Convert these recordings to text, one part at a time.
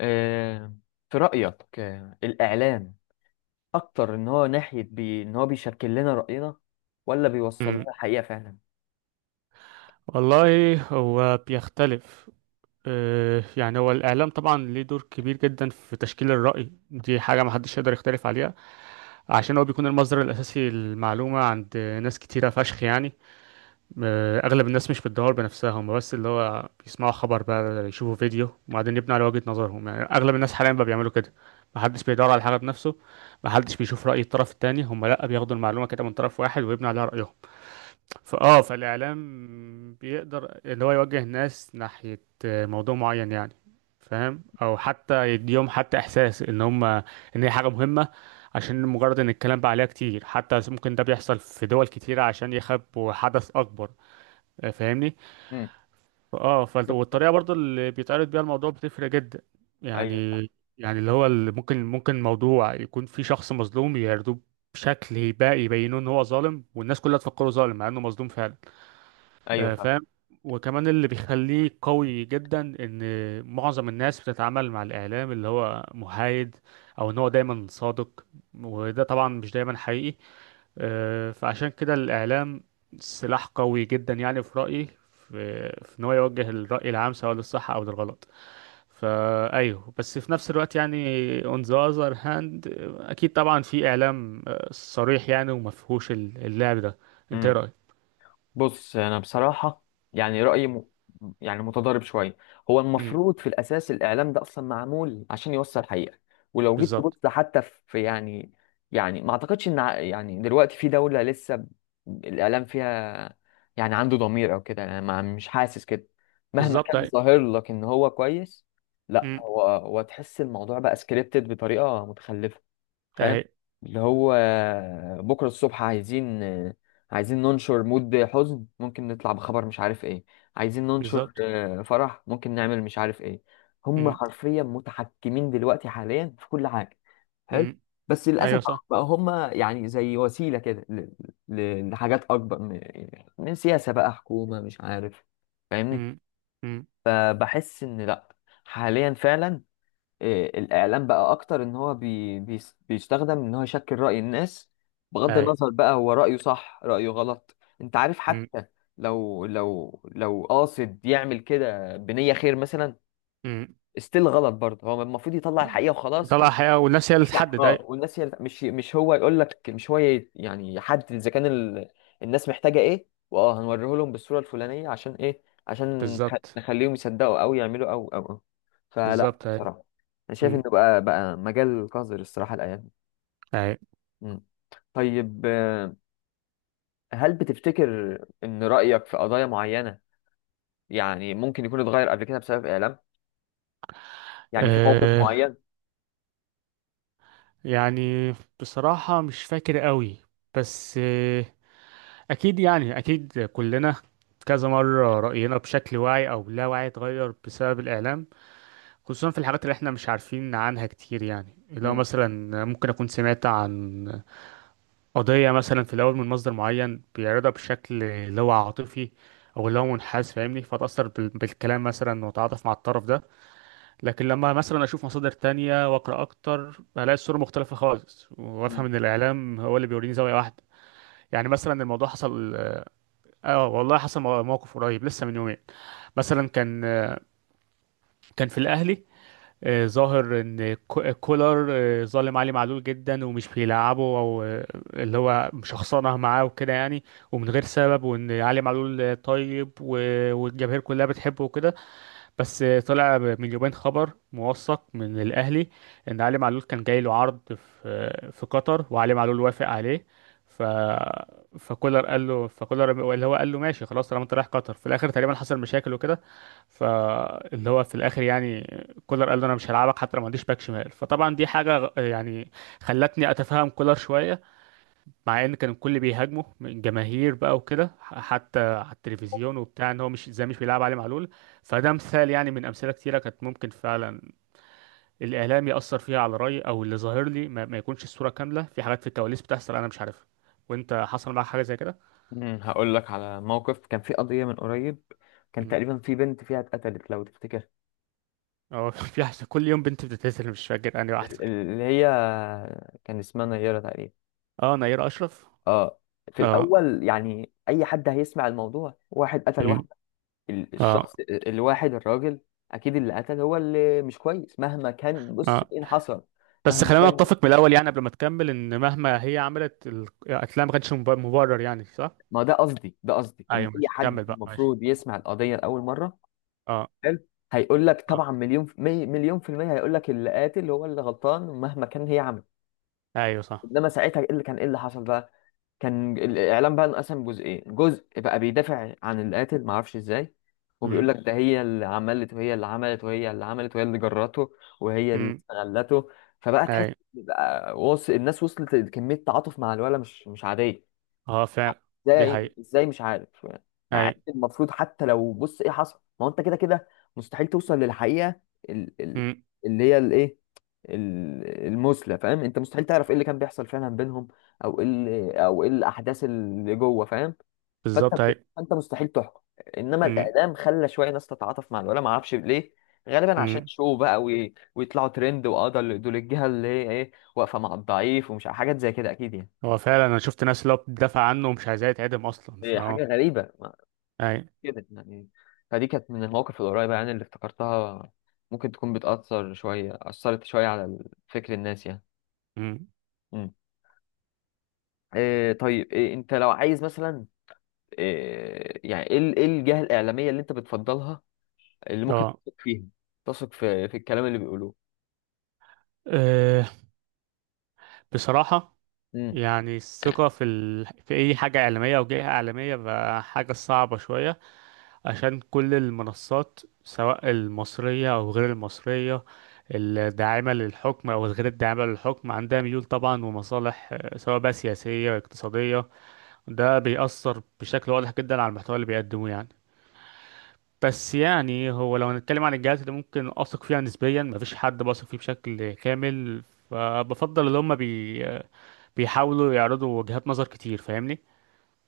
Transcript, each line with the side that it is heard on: left: آه، في رأيك، الإعلام أكتر إن هو ناحية إن هو بيشكل لنا رأينا ولا بيوصل
right: مم.
left: لنا الحقيقة فعلا؟
right: والله هو بيختلف. يعني هو الإعلام طبعا ليه دور كبير جدا في تشكيل الرأي، دي حاجة محدش يقدر يختلف عليها، عشان هو بيكون المصدر الأساسي للمعلومة عند ناس كتيرة فشخ أغلب الناس مش بتدور بنفسها، هم بس اللي هو بيسمعوا خبر بقى يشوفوا فيديو وبعدين يبنوا على وجهة نظرهم، يعني أغلب الناس حاليا بقى بيعملوا كده، محدش بيدور على حاجة بنفسه، محدش بيشوف رأي الطرف التاني، هم لأ بياخدوا المعلومة كده من طرف واحد ويبنوا عليها رأيهم. فالاعلام بيقدر اللي هو يوجه الناس ناحية موضوع معين، يعني فاهم، او حتى يديهم حتى احساس ان هم ان هي حاجة مهمة، عشان مجرد ان الكلام بقى عليها كتير، حتى ممكن ده بيحصل في دول كتيرة عشان يخبوا حدث اكبر، فاهمني.
left: مم. بس.
right: والطريقة برضو اللي بيتعرض بيها الموضوع بتفرق جدا يعني.
left: أيوه،
right: يعني اللي هو اللي ممكن ممكن موضوع يكون في شخص مظلوم يعرضوه بشكل يبقى يبينوه ان هو ظالم، والناس كلها تفكره ظالم مع انه مظلوم فعلا،
left: أيوه.
right: فاهم. وكمان اللي بيخليه قوي جدا ان معظم الناس بتتعامل مع الاعلام اللي هو محايد، او ان هو دايما صادق، وده طبعا مش دايما حقيقي. فعشان كده الاعلام سلاح قوي جدا يعني، في رايي، في ان هو يوجه الراي العام سواء للصح او للغلط. فايوه، بس في نفس الوقت يعني on the other hand، اكيد طبعا في اعلام صريح يعني ومفهوش اللعب ده. انت ايه
left: فاهم.
right: رايك؟
left: بص، انا بصراحه يعني رايي يعني متضارب شويه. هو
right: امم.
left: المفروض في الاساس الاعلام ده اصلا معمول عشان يوصل حقيقه، ولو جيت
right: بالظبط.
left: تبص حتى في، يعني ما اعتقدش ان يعني دلوقتي في دوله لسه الاعلام فيها يعني عنده ضمير او كده. انا ما مش حاسس كده مهما
right: بالظبط.
left: كان ظاهر لك ان هو كويس. لا،
right: أيوة.
left: هو تحس الموضوع بقى سكريبتد بطريقه متخلفه. فاهم؟
right: اهي.
left: اللي هو بكرة الصبح عايزين، ننشر مود حزن، ممكن نطلع بخبر مش عارف ايه. عايزين ننشر
right: بالظبط.
left: فرح، ممكن نعمل مش عارف ايه. هم
right: مم.
left: حرفيا متحكمين دلوقتي حاليا في كل حاجة. حلو.
right: مم.
left: بس للأسف
right: ايوه
left: بقى
right: صح.
left: بقى هم يعني زي وسيلة كده، لحاجات أكبر من سياسة بقى حكومة مش عارف. فاهمني؟
right: مم. مم.
left: فبحس إن لأ، حاليا فعلا، الإعلام بقى أكتر إن هو بي بي بيستخدم إن هو يشكل رأي الناس، بغض
right: اهي.
left: النظر بقى هو رأيه صح رأيه غلط، أنت عارف.
right: مم.
left: حتى لو قاصد يعمل كده بنية خير مثلا،
right: مم.
left: استيل غلط برضه. هو المفروض يطلع الحقيقة وخلاص،
right: طلع
left: مش
right: حقيقة والناس هي اللي
left: يعني
right: تحدد. اي
left: والناس هي، مش هو يقول لك، مش هو يعني يحدد اذا كان الناس محتاجه ايه، واه هنوريه لهم بالصوره الفلانيه عشان ايه، عشان
right: بالظبط.
left: نخليهم يصدقوا او يعملوا. او او او فلا
right: بالظبط. اهي.
left: بصراحه، انا شايف
right: مم.
left: انه بقى مجال قذر الصراحه الايام دي.
right: اهي.
left: مم. طيب، هل بتفتكر ان رايك في قضايا معينه يعني ممكن يكون اتغير قبل كده بسبب اعلام، يعني في موقف
right: أه،
left: معين؟
right: يعني بصراحة مش فاكر قوي، بس آه، اكيد يعني، كلنا كذا مرة رأينا بشكل واعي أو لا واعي اتغير بسبب الإعلام، خصوصا في الحاجات اللي احنا مش عارفين عنها كتير. يعني اللي هو مثلا ممكن أكون سمعت عن قضية مثلا في الأول من مصدر معين بيعرضها بشكل اللي هو عاطفي، أو اللي هو منحاز، فاهمني، بالكلام مثلا، وأتعاطف مع الطرف ده. لكن لما مثلا أشوف مصادر تانية وأقرأ أكتر، بلاقي الصورة مختلفة خالص، وأفهم
left: مم.
right: إن الإعلام هو اللي بيوريني زاوية واحدة. يعني مثلا الموضوع حصل، آه والله حصل موقف قريب لسه من يومين. مثلا كان كان في الأهلي، ظاهر ان كولر ظالم علي معلول جدا ومش بيلعبه، او اللي هو مشخصنه معاه وكده يعني، ومن غير سبب، وان علي معلول طيب، والجماهير كلها بتحبه وكده. بس طلع من يومين خبر موثق من الأهلي، إن علي معلول كان جاي له عرض في قطر، وعلي معلول وافق عليه. ف فكولر قال له فكولر اللي هو قال له ماشي خلاص طالما انت رايح قطر في الآخر، تقريبا حصل مشاكل وكده. فاللي هو في الآخر يعني كولر قال له أنا مش هلعبك حتى لو ما عنديش باك شمال. فطبعا دي حاجة يعني خلتني أتفهم كولر شوية، مع ان كان الكل بيهاجمه من الجماهير بقى وكده، حتى على التلفزيون وبتاع، ان هو مش بيلعب علي معلول. فده مثال يعني من امثله كتيره كانت ممكن فعلا الاعلام ياثر فيها على رايي، او اللي ظاهر لي ما يكونش الصوره كامله، في حاجات في الكواليس بتحصل انا مش عارفها. وانت حصل معاك حاجه زي كده؟
left: هقول لك على موقف. كان في قضية من قريب، كان
right: مم.
left: تقريبا في بنت فيها اتقتلت، لو تفتكر.
right: اه في حاجة كل يوم بنت بتتقتل، مش فاكر انهي واحده.
left: ال- ال- اللي هي كان اسمها نيرة تقريبا.
right: اه، نيره اشرف.
left: اه. في
right: اه.
left: الأول يعني أي حد هيسمع الموضوع، واحد قتل
right: مم.
left: واحدة،
right: اه.
left: الواحد الراجل، أكيد اللي قتل هو اللي مش كويس مهما كان. بص
right: اه،
left: إيه اللي حصل.
right: بس
left: مهما
right: خلينا
left: كان،
right: نتفق من الاول يعني قبل ما تكمل، ان مهما هي عملت القتلها ما كانش مبرر، يعني صح؟
left: ما ده قصدي إن
right: ايوه
left: أي
right: ماشي،
left: حد
right: كمل بقى، ماشي.
left: المفروض يسمع القضية لأول مرة.
right: اه.
left: حلو؟ هيقول لك
right: اه.
left: طبعا مليون في مليون في المية، هيقول لك اللي قاتل هو اللي غلطان مهما كان هي عملت.
right: ايوه صح.
left: انما ساعتها، ايه اللي حصل بقى؟ كان الاعلام بقى انقسم جزئين، جزء بقى بيدافع عن القاتل، ما اعرفش ازاي،
right: امم.
left: وبيقول لك ده هي اللي عملت، وهي اللي عملت، وهي اللي عملت، وهي اللي جرته، وهي اللي
right: امم.
left: استغلته. فبقى تحس
right: ايوه.
left: بقى الناس وصلت لكمية تعاطف مع الولا مش عادية.
right: اه فعلا.
left: ازاي يا
right: دي
left: عيني،
right: حقيقة.
left: ازاي؟ مش عارف يعني. مع إن
right: ايوه.
left: المفروض حتى لو بص ايه حصل، ما هو انت كده كده مستحيل توصل للحقيقه، ال... ال...
right: امم.
left: اللي هي الايه المثلى، فاهم؟ انت مستحيل تعرف ايه اللي كان بيحصل فعلا بينهم، او ايه الاحداث اللي جوه، فاهم؟ فانت،
right: بالظبط ايوه.
left: مستحيل تحكم. انما
right: امم.
left: الاعلام خلى شويه ناس تتعاطف مع الولا، ما اعرفش ليه، غالبا عشان
right: امم.
left: شو بقى ويطلعوا ترند، واه ده دول الجهه اللي هي ايه واقفه مع الضعيف ومش حاجات زي كده، اكيد يعني.
right: هو فعلا انا شفت ناس اللي هو بتدافع عنه ومش عايزاه يتعدم اصلا، فاه.
left: حاجه غريبه
right: ايوه.
left: كده يعني. فدي كانت من المواقف القريبة يعني اللي افتكرتها، ممكن تكون بتأثر شوية، أثرت شوية على فكر الناس يعني.
right: امم.
left: مم. طيب، أنت لو عايز مثلا، إيه يعني إيه ال- إيه الجهة الإعلامية اللي أنت بتفضلها، اللي ممكن
right: اه.
left: تثق فيها، تثق في الكلام اللي بيقولوه.
right: آه، بصراحة
left: مم.
right: يعني، الثقة في ال... في أي حاجة إعلامية أو جهة إعلامية بقى حاجة صعبة شوية، عشان كل المنصات سواء المصرية أو غير المصرية، الداعمة للحكم أو الغير الداعمة للحكم، عندها ميول طبعا ومصالح، سواء بقى سياسية اقتصادية. ده بيأثر بشكل واضح جدا على المحتوى اللي بيقدموه يعني. بس يعني هو لو هنتكلم عن الجهات اللي ممكن أثق فيها نسبيا، مفيش حد بثق فيه بشكل كامل. فبفضل اللي هم بي بيحاولوا يعرضوا وجهات نظر كتير، فاهمني،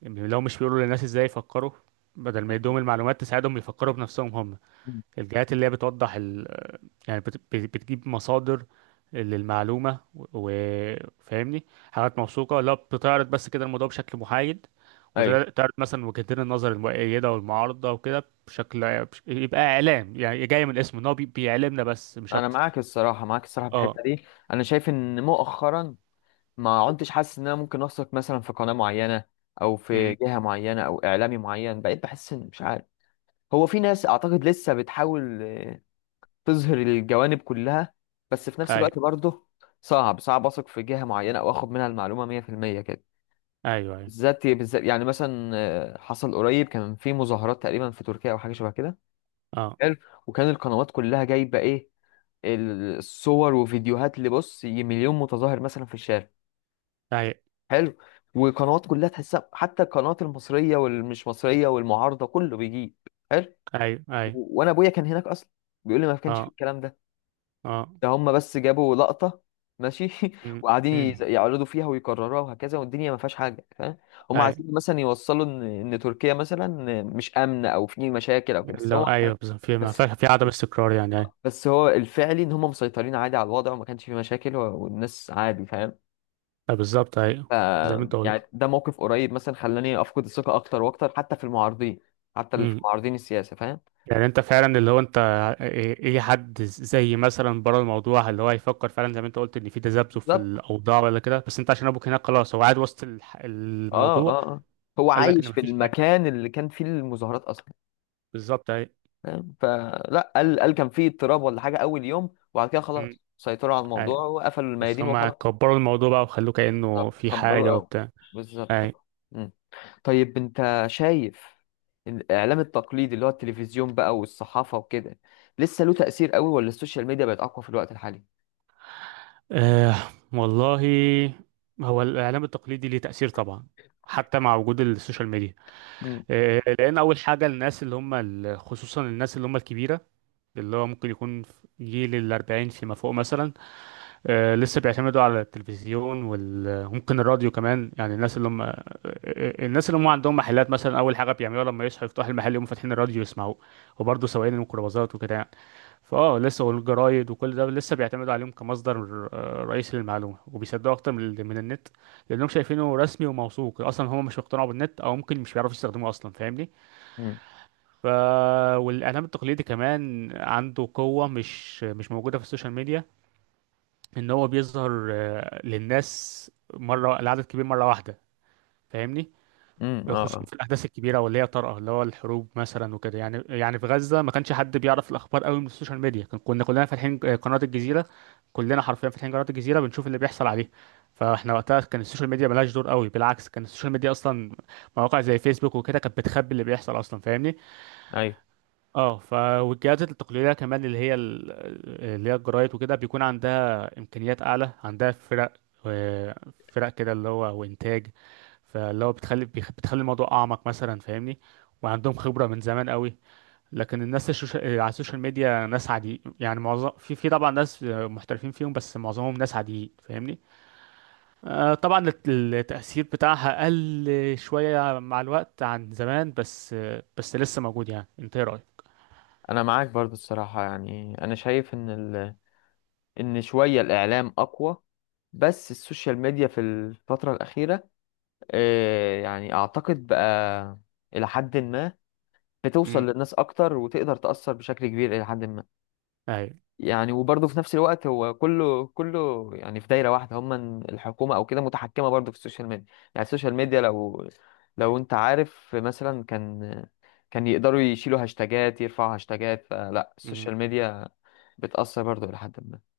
right: لو مش بيقولوا للناس ازاي يفكروا، بدل ما يدوهم
left: مم.
right: المعلومات تساعدهم يفكروا بنفسهم هم.
left: مم.
right: الجهات اللي هي بتوضح ال... يعني بتجيب مصادر للمعلومة، وفاهمني، حاجات موثوقة، لا بتعرض بس كده الموضوع بشكل محايد،
left: أيوه.
right: وتعرض مثلا وجهتين النظر المؤيدة والمعارضة وكده، يبقى إعلام يعني جاي من الاسم، إن هو بيعلمنا بس مش
left: أنا
right: أكتر.
left: معاك الصراحة، في
right: اه.
left: الحتة دي. أنا شايف إن مؤخرا ما عدتش حاسس إن أنا ممكن أثق مثلا في قناة معينة، أو في
right: امم.
left: جهة معينة، أو إعلامي معين. بقيت بحس إن مش عارف. هو في ناس اعتقد لسه بتحاول، تظهر الجوانب كلها، بس في نفس
right: أيوه.
left: الوقت برضه صعب اثق في جهة معينة او اخد منها المعلومة 100% كده،
right: أيوه. أيوه.
left: بالذات بالذات يعني مثلا. حصل قريب كان في مظاهرات تقريبا في تركيا او حاجة شبه كده.
right: اه.
left: حلو. وكان القنوات كلها جايبة ايه، الصور وفيديوهات، اللي بص مليون متظاهر مثلا في الشارع.
right: أيوه.
left: حلو. والقنوات كلها تحسها، حتى القنوات المصرية والمش مصرية والمعارضة، كله بيجيب. حلو.
right: أيوه. أيوه.
left: وانا ابويا كان هناك اصلا، بيقول لي ما كانش في
right: اه.
left: الكلام ده.
right: اه.
left: هم بس جابوا لقطة ماشي.
right: م-
left: وقاعدين
right: م.
left: يعرضوا فيها ويكرروها وهكذا، والدنيا ما فيهاش حاجة، فاهم؟ هم
right: ايوه.
left: عايزين مثلا يوصلوا ان، تركيا مثلا مش آمنة او في مشاكل او كده، بس
right: لو
left: هم.
right: ايوه بالظبط، في ما
left: بس
right: فيها في عدم استقرار، يعني ايوه.
left: بس هو الفعلي ان هم مسيطرين عادي على الوضع، وما كانش في مشاكل، والناس عادي، فاهم؟
right: بالظبط
left: ف
right: ايوه. زي ما انت قلت.
left: يعني ده موقف قريب مثلا خلاني افقد الثقة اكتر واكتر، حتى في المعارضين، حتى اللي في
right: م.
left: معارضين السياسة، فاهم؟
right: يعني انت فعلا اللي هو انت ايه، إيه حد زي مثلا بره الموضوع اللي هو يفكر فعلا زي ما انت قلت ان في تذبذب في
left: بالظبط.
right: الاوضاع ولا كده، بس انت عشان ابوك هناك خلاص هو قاعد وسط
left: اه،
right: الموضوع،
left: اه، آه. هو
right: قال لك ان
left: عايش في
right: مفيش حاجه.
left: المكان اللي كان فيه المظاهرات اصلا،
right: بالظبط ايوه.
left: فاهم؟ فلا، قال كان في اضطراب ولا حاجه اول يوم، وبعد كده
right: م.
left: خلاص سيطروا على
right: ايوه.
left: الموضوع وقفلوا
right: بس
left: الميادين
right: هم
left: وخلاص.
right: كبروا الموضوع بقى وخلوه كانه
left: طب
right: في
left: كبروا
right: حاجه
left: قوي،
right: وبتاع. ايوه.
left: بالظبط. مم. طيب، انت شايف إن الاعلام التقليدي اللي هو التلفزيون بقى والصحافه وكده لسه له تاثير قوي، ولا السوشيال ميديا بقت اقوى في الوقت الحالي؟
right: آه والله، هو الإعلام التقليدي ليه تأثير طبعا، حتى مع وجود السوشيال ميديا.
left: امم،
right: آه، لأن أول حاجة الناس اللي هم ال- خصوصا الناس اللي هم الكبيرة، اللي هو ممكن يكون في جيل الأربعين فيما فوق مثلا، لسه بيعتمدوا على التلفزيون وممكن الراديو كمان، يعني الناس اللي هم الناس اللي هم عندهم محلات مثلا، اول حاجه بيعملوها لما يصحوا يفتحوا المحل يقوموا فاتحين الراديو يسمعوه، وبرضه سواقين الميكروباصات وكده يعني. لسه والجرايد وكل ده لسه بيعتمدوا عليهم كمصدر رئيسي للمعلومه، وبيصدقوا اكتر من النت، لانهم شايفينه رسمي وموثوق، اصلا هم مش مقتنعوا بالنت او ممكن مش بيعرفوا يستخدموه اصلا، فاهمني.
left: امم،
right: ف والاعلام التقليدي كمان عنده قوه مش موجوده في السوشيال ميديا، ان هو بيظهر للناس مره لعدد كبير مره واحده، فاهمني،
left: امم، اه،
right: خصوصا
left: اه،
right: في الاحداث الكبيره واللي هي طارئه، اللي هو الحروب مثلا وكده يعني. يعني في غزه ما كانش حد بيعرف الاخبار قوي من السوشيال ميديا، كنا كلنا فاتحين قناه الجزيره، كلنا حرفيا فاتحين قناه الجزيره بنشوف اللي بيحصل عليه. فاحنا وقتها كان السوشيال ميديا ملهاش دور قوي، بالعكس كان السوشيال ميديا اصلا مواقع زي فيسبوك وكده كانت بتخبي اللي بيحصل اصلا، فاهمني.
left: ايوه.
right: اه والجهات التقليديه كمان، اللي هي ال- اللي هي الجرايد وكده، بيكون عندها امكانيات اعلى، عندها فرق و- فرق كده اللي هو وانتاج، فاللي هو بتخلي الموضوع اعمق مثلا، فاهمني، وعندهم خبره من زمان قوي. لكن الناس على السوشيال ميديا ناس عادي يعني، معظم في طبعا ناس محترفين فيهم بس معظمهم ناس عاديين، فاهمني. طبعا التأثير بتاعها قل شوية مع الوقت عن زمان، بس بس لسه موجود يعني. انت ايه رأيك؟
left: انا معاك برضو الصراحه، يعني انا شايف ان ان شويه الاعلام اقوى، بس السوشيال ميديا في الفتره الاخيره، يعني اعتقد بقى الى حد ما بتوصل للناس اكتر وتقدر تأثر بشكل كبير الى حد ما.
right: امم.
left: يعني وبرضه في نفس الوقت هو كله كله يعني في دايرة واحدة، هم الحكومة او كده متحكمة برضه في السوشيال ميديا. يعني السوشيال ميديا لو، انت عارف مثلا، كان يقدروا يشيلوا هاشتاجات، يرفعوا هاشتاجات، فلا
right: مم.
left: السوشيال ميديا بتأثر برضه الى حد ما